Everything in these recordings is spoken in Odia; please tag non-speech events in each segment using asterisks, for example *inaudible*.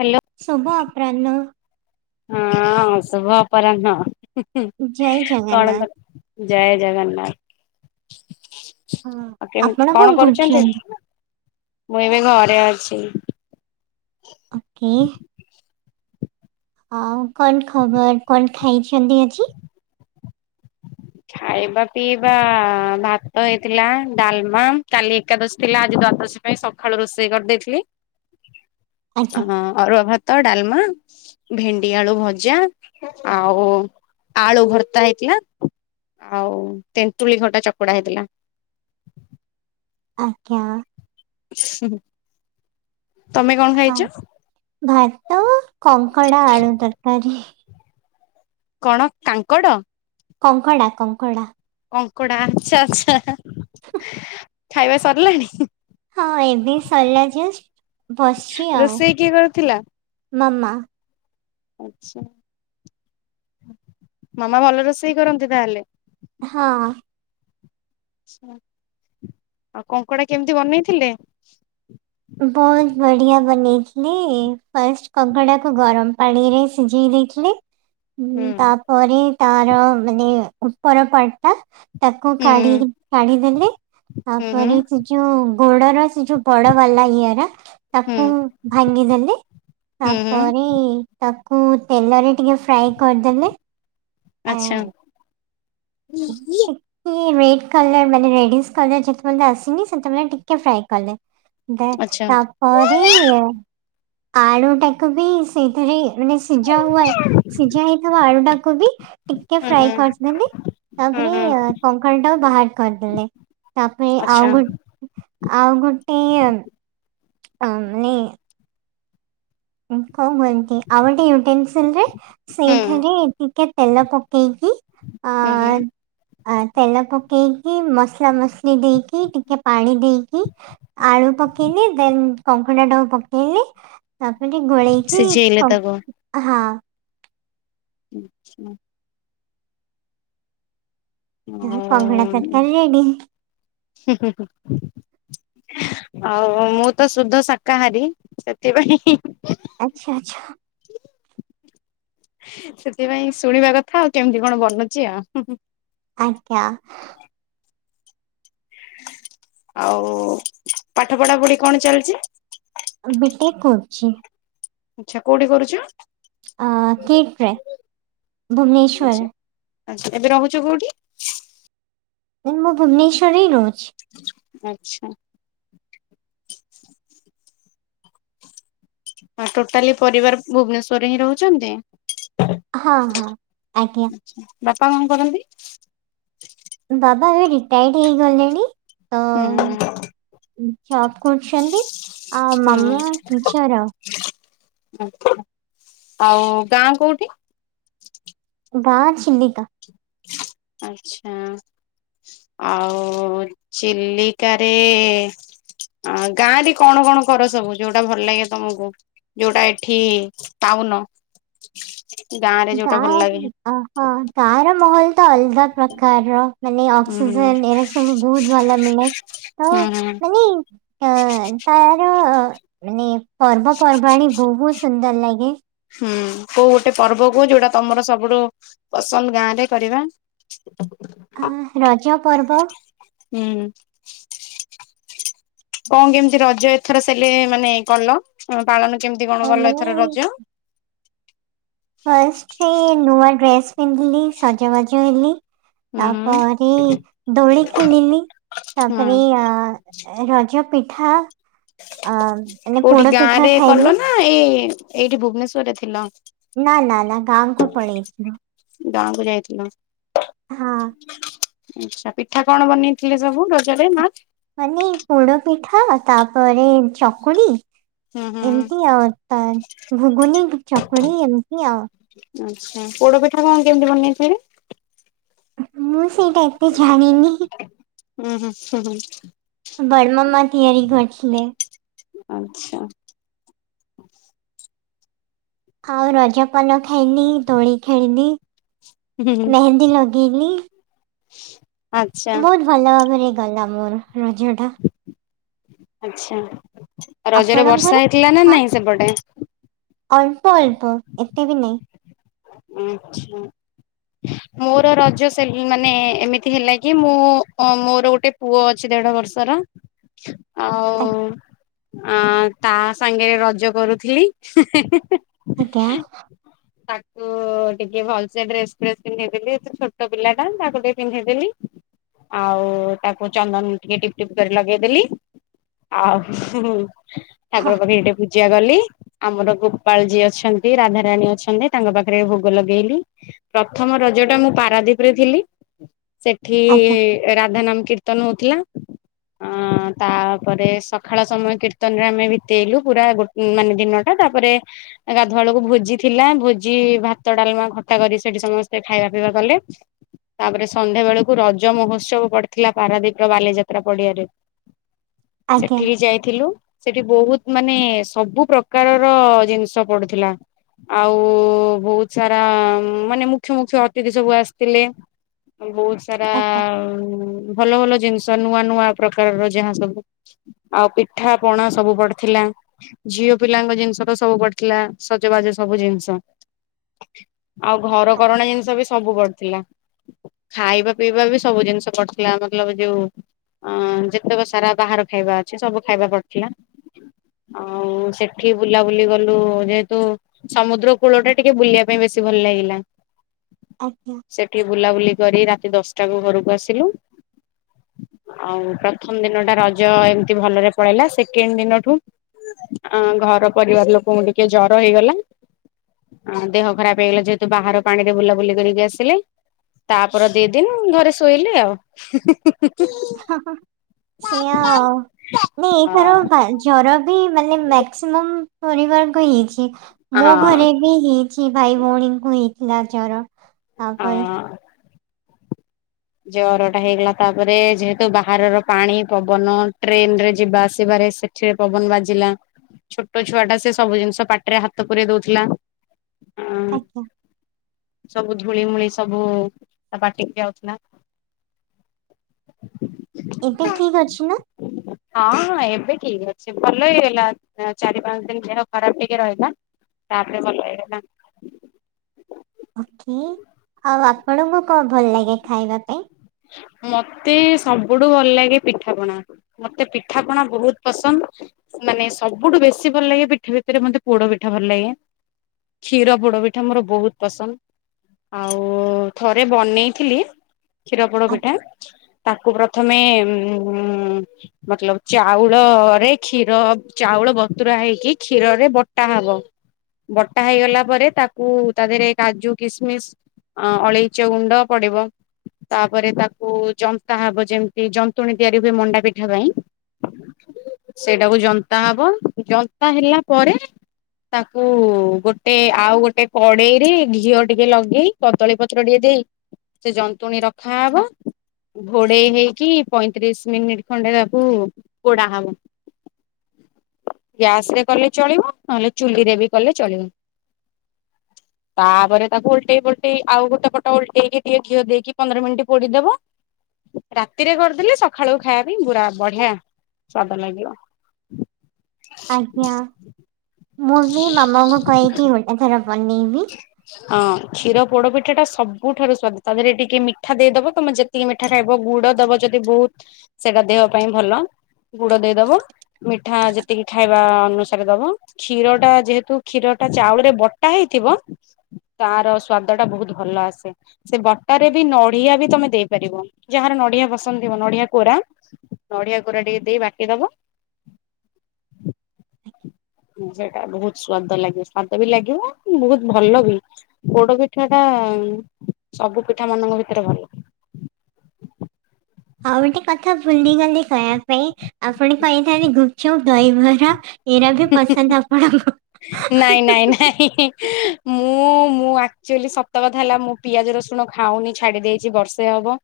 ହ୍ୟାଲୋ ଶୁଭ ଅପରାହନ। ହଁ, ଶୁଭ ଅପରାହନ। ଜୟ କଣ ଜଗନ୍ନାଥ କ, ଜୟ ଜଗନ୍ନାଥ। ଆଉ କେମିତି କଣ କରୁଛନ୍ତି, ମୁଁ ଏବେ ଘରେ ଅଛି। ଆ କିି *unintelligible* ଆଉ କଣ ଖବର? କଣ ଖାଇଛନ୍ତି ଆଜି? ଖାଇବା ପିଇବା- ଭାତ ହେଇଥିଲା, ଡାଲମା, କାଲି ଏକାଦଶୀ ଥିଲା ଆଜି ଦ୍ୱାଦଶୀ ପାଇଁ ସକାଳୁ ରୋଷେଇ କରିଦେଇଥିଲି। *inaudible* ଆଜ୍ଞା ହଁ ଅରୁଆ ଭାତ, ଡାଲମା ଭେଣ୍ଡି ଆଳୁ ଭଜା ଆଉ ଆଳୁ ଭରତା ହେଇଥିଲା। ଆଉ ତେନ୍ତୁଳି ଖଟା ଚକୁଡା ହେଇଥିଲା। ଆଜ୍ଞା। ହୁଁ। ହ ଭାତ କଙ୍କଡ଼ା ଆଳୁ ତରକାରୀ। କଣ କାଙ୍କଡ? କଙ୍କଡ଼ା, କଙ୍କଡ଼ା କଙ୍କଡା, ଆଛା ଆଛା, ଖାଇବା ସରିଲାଣି? ହଁ ଏବେ ସରିଲା ଜଷ୍ଟ, ବସିଛି ଆଉ, ରୋଷେଇ କିଏ ମାମା ଆଛା, ମାମା ଭଲ ରୋଷେଇ କରନ୍ତି ତାହେଲେ? ହଁ ଆଉ କଙ୍କଡା କେମିତି ବନେଇଥିଲେ। ବହୁତ ବଢିଆ ବନେଇଚି। ଥିଲି ଫାଷ୍ଟ କଙ୍କଡା କୁ ଗରମ ପାଣିରେ ସିଝେଇ ଦେଇଥିଲି। ହୁଁ ତାପରେ ତାର ମାନେ ଉପର ପାଟ ଟା ତାକୁ ହୁଁ କାଢି ହୁଁ କାଢିଦେଲି। ହୁଁ ତାପରେ ହୁଁ ସେ ଯୋଉ ଗୋଡର ସେ ଯୋଉ ବଡ କଲା ଇଆରା ତାକୁ ଭାଙ୍ଗିଦେଲି। ହୁଁ ହୁଁ ତାପରେ ତାକୁ ତେଲରେ ଟିକେ ଫ୍ରାଏ କରିଦେଲେ। ଆ ହୁଁ ଇଏ ରେଡ କଲର ମାନେ ରେଡିସ୍ କଲର ଯେତେବେ ଆସିନି। ସେତେ ବେଳେ ଟିକେ ଫ୍ରାଏ କଲେ। ଦ ଆଚ୍ଛା। ତାପରେ ହୁଁ ଆଳୁ ଟାକୁ ବି ସେଇଥିରେ ମାନେ ସିଝା ହୁଆ। ସିଝା ହେଇଥିବା ଆଳୁ ଟାକୁୁ ବି ଟିକେ ହୁଁ ଫ୍ରାଏ କରିିଦେବେ। ହୁଁ ତାପରେ ହୁଁ କଙ୍କଳ ଟାକୁ ବାହାର କରିଦେଲେ। ତାପରେ ଆଚ୍ଛା ଆଉ ଗୋ ଆଉ ଗୋଟେ ମାନେ ଉଁ କଉ ଭାଇ ଆଉ ଗୋଟେ ୟଟେନସିଲରେ ହୁଁ ସେଇଥିରେ ଟିକେ ତେଲ ପକେଇକି। ହୁଁ। ଆ ତେଲପକେଇ ମସଲା ମୁସୁଲି ଦେଇକି ଟିକେ ପାଣି ଦେଇକି ଆଳୁ ପକେଇଲେ ଦେନ କ ଖଣ୍ଡା ଟାକୁ ପକେଇକି ତାପରେ ଟିକେ ଗୋଳେଇକି ସିଝେଇଲେ ତାକୁ। ହଁ। ଆଛା। ଓ ହୁଁ ହୁଁ ହୁଁ। ଆଉ ମୁଁ ତ ସୁଧ ଶାକାହାରୀ ସେଥିପାଇଁ ଆଛା ଆଚ୍ଛା। ସେଥିପାଇଁ ଶୁଣିବା କଥା ଆଉ କେମିତି କଣ ବନୁଚି ଆଉ। ଆଜ୍ଞା। ଆଉ ପାଠ ପଢାପଢି କଣ ଚାଲିଚି। ବି ଟେକ କରୁଚି। ଆଛା କୋଉଠି କରୁଚ। ଅ କେକଟ୍ରେ ଭୁବନେଶ୍ଵର। ଆଛା ଏବେ ରହୁଚ କୋଉଠି? ମୁଁ ନା ଭୁବନେଶ୍ଵରରେ ହିଁ ରହୁଚି। ଆଚ୍ଛା। ହଁ ଟୋଟାଲି ପରିବାର ଭୁବନେଶ୍ବର ରେ ହିଁ ରହୁଚନ୍ତି। ହଁ ହଁ ଆଜ୍ଞା। ବାପା କଣ କରନ୍ତି। ଦାଦା ଏବେ ରିଟାୟାର୍ଡ ହେଇଗଲେଣି। ହୁଁ। ଜବ କରୁଛନ୍ତି ଆଉ ମାମା ଟିଚର ଆଉ। ଆଛା ଆଉ ଗାଁ କୋଉଠି। ଗାଁ ଚିଲିକା। ଆଚ୍ଛା। ଆଉ ଚିଲିକାରେ ଆ ଗାଁ ରେ କଣ କଣ କର ସବୁ ଯୋଉଟା ଭଲ ଲାଗେ ତମକୁ। ଯୋଉଟା ଏଠି ଉନ ଗାଁ ଅହ ଗାଁ ର ମହଲ ତ ଅଲଗା ପ୍ରକାରର। ମାନେ ହୁଁ ହୁଁ ଅକ୍ସିଜେନ ଏରା ସବୁ ବହୁତ ଭଲ ମିଳେ? କୋଉ ହୁଁ ହୁଁ ମାନେ ଅ ତାର ମାନେ ପର୍ବପର୍ବାଣି ବହୁତ ସୁନ୍ଦର ଲାଗେ। ହୁଁ କୋଉ ଗୋଟେ ପର୍ବ କୋଉଚୁ। ଯୋଉଟା ତମର ସବୁଠୁ ପସନ୍ଦ ଗାଁ ରେ କରିବା। ଆଁ ରଜ ପର୍ବ ହୁଁ। ଙ୍କ କେମିତି ରଜ ଏଥର ସେଲେ ମାନେ କନ ଙ୍କ ପା କେମିତି ଅ, କଣ ଗଲ ମାନେ ଏଥର ରଜ? ଡ୍ରେସ ପିନ୍ଧିଲି ସଜବାଜ ହେଲି। ହୁଁ ହୁଁ ତାପରେ ଦୋଳି ଖେଳିଲି। ହୁଁ ତାପରେ ଅ ରଜ ପିଠା ଅ ମାନେ କୋଉଠି ପୋଡ ଗାଁ ପିଠା ରେ ଖାଇଲି କଲ ନା ଏଇ ଏଇଠି ଭୁବନେଶ୍ଵରରେ ଥିଲ? ନା ନା ନା ଗାଁକୁ ପଳେଇଥିଲୁ ଗାଁକୁ ଯାଇଥିଲ। ହଁ ଆଛା ପିଠା କଣ ବନେଇଥିଲେ ସବୁ ରଜରେ ମା? ମାନେ ପୋଡ ପିଠା ତାପରେ ଚକୁଳି ହୁଁ ହୁଁ। ଏମତି ଆଉ ତା ଘୁଗୁନ ଚକୁଡି ଏମତି ଆଉ। ଆଛା ପୋଡ ପିଠା କଣ କେମିତି ବନେଇଥିଲି? ମୁଁ ସେଇଟା ଏତେ ଜାଣିନି। ଉଁ ହୁଁ ଉଁ ହୁଁ। ବଡମାମା ତିଆରି କରଥିଲେ। ଆଛା। ଆଉ ରଜପାନ ଖାଇନି ଦୋଳି ଖେଳିନି ହୁଁ ହୁଁ ମେହେନ୍ଦୀ ଲଗେଇଲି। ଆଚ୍ଛା ବହୁତ ଭଲ ଭାବରେ ଗଲା ମୋର ରଜ ଟା। ଆଛା ରଜରେ ଆପଣଙ୍କର ବର୍ଷା ହେଇଥିଲା ନା ହଁ ନାଇଁ ସେପଟେ ଅଳ୍ପ ଅଳ୍ପ ଏତେ ବି ନାଇ। ଆଛା। ମୋର ରଜ ସେ ମାନେ ଏମିତି ହେଲା କି ମୁଁ ମୋର ଗୋଟେ ପୁଅ ଅ ଦେଢ ବର୍ଷର ଆ- ଆଉ ଆ ତା ସାଙ୍ଗରେ ରଜ କରୁଥିଲି ହେଁ ହେଁ ହେଁ। *unintelligible* ତ ଟିକେ ଭଲ ସେ ଡ୍ରେସ ଫ୍ରେସ ପିନ୍ଧେଇଦେଲି ଛୋଟ ପିଲା ଟା ତାକୁ ଟିକେ ପିନ୍ଧେଇଦେଲି ଆଉ ତାକୁ ଚନ୍ଦନ ଟିକେ ଟିପଟିପ କରି ଲଗେଇଦେଲି। ଆଉ ଠାକୁର ହଁ ପାଖେରେ ଟିକେ ପୂଜା କଲି ଆମର ଗୋପାଳଜୀ ଅଛନ୍ତି ରାଧାରାଣୀ ଅଛନ୍ତି। ତାଙ୍କ ପାଖରେ ଭୋଗ ଲଗେଇଲି ପ୍ରଥମ ରଜ ଟା ମୁଁ ପାରାଦୀପ ରେ ଥିଲି ସେଠି ଆଜ୍ଞା ରାଧା ନାମ କୀର୍ତ୍ତନ ହଉଥିଲା ଅ ତାପରେ ସକାଳ ସମୟ କୀର୍ତ୍ତନରେ ଆମେ ବିତେଇଲୁ ପୁରା ଗୋ ମାନେ ଦିନଟା। ତାପରେ ଗାଧୁଆ ବଳକୁ ଭୋଜି ଥିଲା ଯେ ଭାତ ଡାଲମା ଖଟା କରି ସେଠି ସମସ୍ତେ ଖାଇବା ପିଇବା କଲେ। ତାପରେ ସନ୍ଧ୍ୟା ବେଳକୁ ରଜ ମହୋତ୍ସବ ପଡିଥିଲା ପାରାଦୀପ ର ବାଲିଯାତ୍ରା ପଡିଆରେ। ଆଜ୍ଞା ସେଠିକି ଯାଇଥିଲୁ ସେଠି ବହୁତ ମାନେ ସବୁ ପ୍ରକାରର ଜିନିଷ ପଡୁଥିଲା ଆଉ ବୋ ବୋହୁତ ସାରା ମାନେ ମୁଖ୍ୟ ମୁଖ୍ୟ ଅତିଥି ସବୁ ଆସିଥିଲେ। ବହୁତ ସାରା ଆଜ୍ଞା ଭଲ ଭଲ ଜିନଷ ନୂଆ ନୂଆ ପ୍ରକାରର ଯାହା ସବୁ ଆଉ ପିଠା ପଣା ସବୁ ପଡିଥିଲା ଇ ଝିଅ ପିଲାଙ୍କ ଜିନିଷ ତ ସବୁ ପଡିଥିଲା ସଜବାଜ ସବୁ ଜିନିଷ। ଆଉ ଘର କରଣା ଜିନିଷ ବି ସବୁ ପଡଥିଲା। ଖାଇବା ପିଇବା ବି ସବୁ ଜିନିଷ କରୁଥିଲା ମତଲବ ଯୋଉ ଅ ଯେତେକ ସାରା ବାହାର ଖାଇବା ଅଛି ସବୁ ଖାଇବା ପଡଥିଲା। ଆଉ ସେଠି ବୁଲାବୁଲି ଗଲୁ ଯେହେତୁ ସମୁଦ୍ର କୂଳଟେ ଟିକେ ବୁଲିବା ପାଇଁ ବେଶୀ ଭଲ ଲାଗିଲା ଆଜ୍ଞା ସେଠି ବୁଲାବୁଲି କରି ସେ ଦଶଟାକୁ ଘରକୁ ଆସିଲୁ। ଆଉ ପ୍ରଥମ ଦିନ ଟା ରଜ ଏମତି ଭଲରେ ପଳେଇଲା ସେକେଣ୍ଡ ଦିନଠୁ ଆ ଘର ପରିବାର ଲୋକଙ୍କୁ ଟିକେ ଜର ହେଇଗଲା ଦେହ ଖରାପ ହେଇଗଲା ଯେହେତୁ ବାହାର ପାଣିରେ ବୁଲାବୁଲି କରିକି ଆସିଲେ ତାପର ଦି ଦିନ ଘରେ ଶୋଇଲି ଆଉ ହ ହ ସେଇଆ ଆଉ ନାଇ ଏ ଥର ହଁ ଜର ବିି ମାନେ ମେକ୍ସିମମ୍ ପରିବାର କୁ ହେଇଛି ମୋ ଘରେ ବି ହେଇଛି ଭାଇ ଭଉଣୀଙ୍କୁ ହେଇ ପିଲା ଜର ହଁ ତାପରେ ଜର ଟା ହେଇଗଲା ତାପରେ ଯେହେତୁ ବାହାରର ପାଣି ପବନ ଟ୍ରେନ ରେ ଯିବା ଆସିବା ରେ ସେଠିରେ ପବନ ବାଜିଲା ଛୋଟ ଛୁଆ ଟା ସେ ସବୁ ଜିନିଷ ପାଟିରେ ହାତ ପୁରେଇ ଦଉଥିଲା ହଁ ଆଜ୍ଞା ସବୁ ଧୂଳିମୂଳି ସବୁ ତା ପାଟିିକି ଯାଉଥିଲା ଏବେ ଠିକ ଅଛି ନା ହଁ ହଁ ଏବେ ଠିକ ଅଛି ଭଲ ହେଇଗଲା ଚାରି ପାଞ୍ଚ ଦିନ ଦେହ ଖରାପ ଟିକେ ରହିଲା ତାପରେ ଭଲ ହେଇଗଲା ଓକେ ଆଉ ଆପଣଙ୍କୁ କଣ ଭଲ ଲାଗେ ଖାଇବା ପାଇଁ ମତେ ସବୁଠୁ ଭଲ ଲାଗେ ପିଠାପଣା ମତେ ପିଠାପଣା ବହୁତ ପସନ୍ଦ ମାନେ ସବୁଠୁ ବେଶୀ ଭଲ ଲାଗେ ପିଠା ଭିତରେ ମତେ ପୋଡ ପିଠା ଭଲ ଲାଗେ କ୍ଷୀର ପୋଡ ପିଠା ମୋର ବହୁତ ପସନ୍ଦ ଆଉ ଥରେ ବନେଇଥିଲି କ୍ଷୀର ପୋଡ ଆ- ପିଠା ତାକୁ ପ୍ରଥମେ ଉ ମତଲବ ଚାଉଳରେ କ୍ଷୀର ଚାଉ ଉଳ ବତୁରା ହେଇକି କ୍ଷୀର ରେ ବଟା ହବ ବଟା ହେଇଗଲା ପରେ ତାକୁ ତା ଦେହରେ କାଜୁ କିସମିସ ଅ ଅଳେଇଚ ଗୁଣ୍ଡ ପଡିବ ତାପରେ ତାକୁ ଜନ୍ତା ହବ ଯେମିତି ଯନ୍ତୁଣୀ ତିଆରି ହୁଏ ମଣ୍ଡା ପିଠା ପାଇଁ ସେଇଟାକୁ ଜନ୍ତା ହବ ଜନ୍ତା ହେଲା ପରେ ତାକୁ ଗୋଟେ ଆଉ ଗୋଟେ କଡେଇରେ ଘିଅ ଟିକେ ଲଗେଇ କଦଳୀ ପତ୍ର ଟିକେ ସେ ସେ ଯନ୍ତୁଣୀ ରଖାହବ ଘୋଡେଇ ହେଇକି ପଇଁତିରିଶ ମିନିଟ ଖଣ୍ଡେ ତାକୁ ପୋଡା ହବ ଗ୍ୟାସ ରେ କଲେ ଚଳିବ ନହେଲେ ଚୁଲିରେ ବି କଲେ ଚଳିବ ତାପରେ ତାକୁ ଓଲଟେଇ ପୋଲଟେଇ ଆଉ ଗୋଟେ ପଟ ଉଲଟେଇକି ଟିକେ ଘିଅ ଦେଇକି ପନ୍ଦର ମିନିଟ ପୋଡିଦବ ରାତିରେ କରିଦେଲେ ସକାଳୁ ଖାଇବା ପାଇଁ ପୁର ବଢିଆ ସ୍ୱାଦ ଲାଗିବ ଆଜ୍ଞା ମୁଁ ବି ମାମାଙ୍କୁ କହିକି ଗୋଟେ ଥର ବନେ ହଁ କୀର ପୋଡ ପିଠ ପଠା ଟା ସବୁଠାରୁ ସ୍ଵାଦ ତା ଦେହରେ ଟିକେ ମିଠା ଦେଇଦବ ତମେ ଯେତିକି ମିଠା ଖାଇବ ଗୁଡ ଦବ ଯଦି ବହୁତ ସେଟା ଦେହ ପାଇଁ ଭଲ ଗୁଡ ଦେଇଦବ ମିଠା ଯେତିକି ଖାଇବା ଅନୁସାରେ ଦବ କ୍ଷୀର ଟା ଯେହେତୁ କ୍ଷୀର ଚାଉଳରେ ବଟା ହେଇଛି ଥିବ ତାର ସ୍ଵାଦ ଟା ବହୁତ ଭଲ ଆସେ ସେ ବଟା ରେ ବି ନଡ଼ିଆ ବି ତମେ ଦେଇ ପାରିବ ଯାହାର ନଡିଆ ପସନ୍ଦ ଥିବ ନଡିଆ କୋରା ନଡିଆ କୋରା ଟିକେ ଦେଇ ବାଟି ଦବ *inaudible* ସେଟା ବହୁତ ସ୍ଵାଦ ଲାଗିବ ସ୍ଵାଦ ବି ଲାଗିବ ବହୁତ ଭଲ ବି ପୋଡ ପିଠା ଟା ସବୁ ପିଠା ମାନଙ୍କ ଭିତରେ ଭଲ। *inaudible* ଆଉ ଗୋଟେ କଥା ଭୁଲିଗଲେ କହିବା ପାଇଁ ଆପଣ କହିଥାନ୍ତି ଗୁପଚପ ଦହିବରା ଏଇରା ବି ପସନ୍ଦ ଆପଣଙ୍କୁ ନାଇଁ ନାଇଁ ନାଇଁ ମୁଁ ମୁଁ ମୁଁ ଆକଚୁଆଲି ସତ କଥା ହେଲା ମୁଁ ପିଆଜ ରସୁଣ ଖାଉନି ଛାଡି ଦେଇଛି ବର୍ଷେ ହବ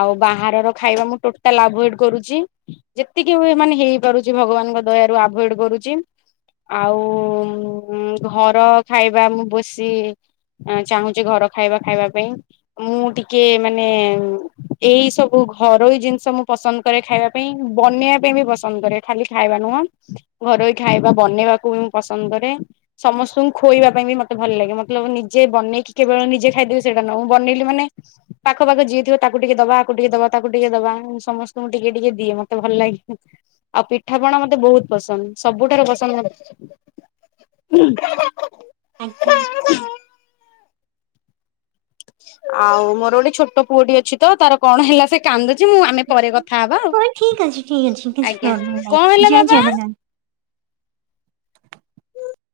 ଆଉ ବାହାରର ଖାଇବା ମୁଁ ଟୋଟାଲ ଆଭୋଏଡ କରୁଚି, ଯେତିକି ହୁଏ ମାନେ ହେଇପାରୁଚି ଭଗବାନ ଙ୍କ ଦୟାରୁ ଆଭୋଏଡ କରୁଚି ଆଉ *inaudible* ଉଁ ଘର ଖାଇବା ମୁଁ ବେଶୀ ଚାହୁଁଛି ଘର ଖାଇବା ଖାଇବା ପାଇଁ। ମୁଁ ଟିକେ ମାନେ ଏଇ ସବୁ ଘରୋଇ ଜିନିଷ ମୁଁ ପସନ୍ଦ କରେ ଖାଇବା ପାଇଁ, ବନେଇବା ପାଇଁ ବି ପସନ୍ଦ କରେ, ଖାଲି ଖାଇବା ନୁହଁ ଘରୋଇ ଖାଇବା ବନେଇବାକୁ ବି ମୁଁ ପସନ୍ଦ କରେ। ସମସ୍ତଙ୍କୁ ଖୋଇବା ପାଇଁ ବି ମତେ ଭଲ ଲାଗେ ମତଲବ ନିଜେ ବନେଇକି କେବଳ ନିଜେ ଖାଇଦେବି ସେଇଟା ନୁହଁ, ମୁଁ ବନେଇଲି ମାନେ ପାଖ ପାଖ ଯିଏ ଥିବ ତାକୁ ଟିକେ ଦବା, ଆକୁ ଟିକେ ଦବା, ତାକୁ ଟିକେ ଦବା, ମୁଁ ସମସ୍ତଙ୍କୁ ଟିକେ ଟିକେ ଦିଏ ମତେ ଭଲ ଲାଗେ। ଆଉ ପିଠାପଣା ମତେ ବହୁତ ପସନ୍ଦ, ସବୁଠାରୁ ପସନ୍ଦ ମତେ ହୁଁ ଆଜ୍ଞା। ଆଉ ମୋର ଗୋଟେ ଛୋଟ ପୁଅଟି ଅଛି ତ ତାର କଣ ହେଲା ସେ କାନ୍ଦୁ ଆଜି ମୁଁ ଆମେ ପରେ କଥା ହବା ଆଉ ହଁ ଠିକ୍ ଅଛି ଠିକ୍ ଅଛି କିଛି ଆଜ୍ଞା। ପ୍ରୋବ୍ଲେମ୍ ନାହିଁ କଣ ହେଲା ଜୟ ବାବା? ଜଗନ୍ନାଥ *inaudible*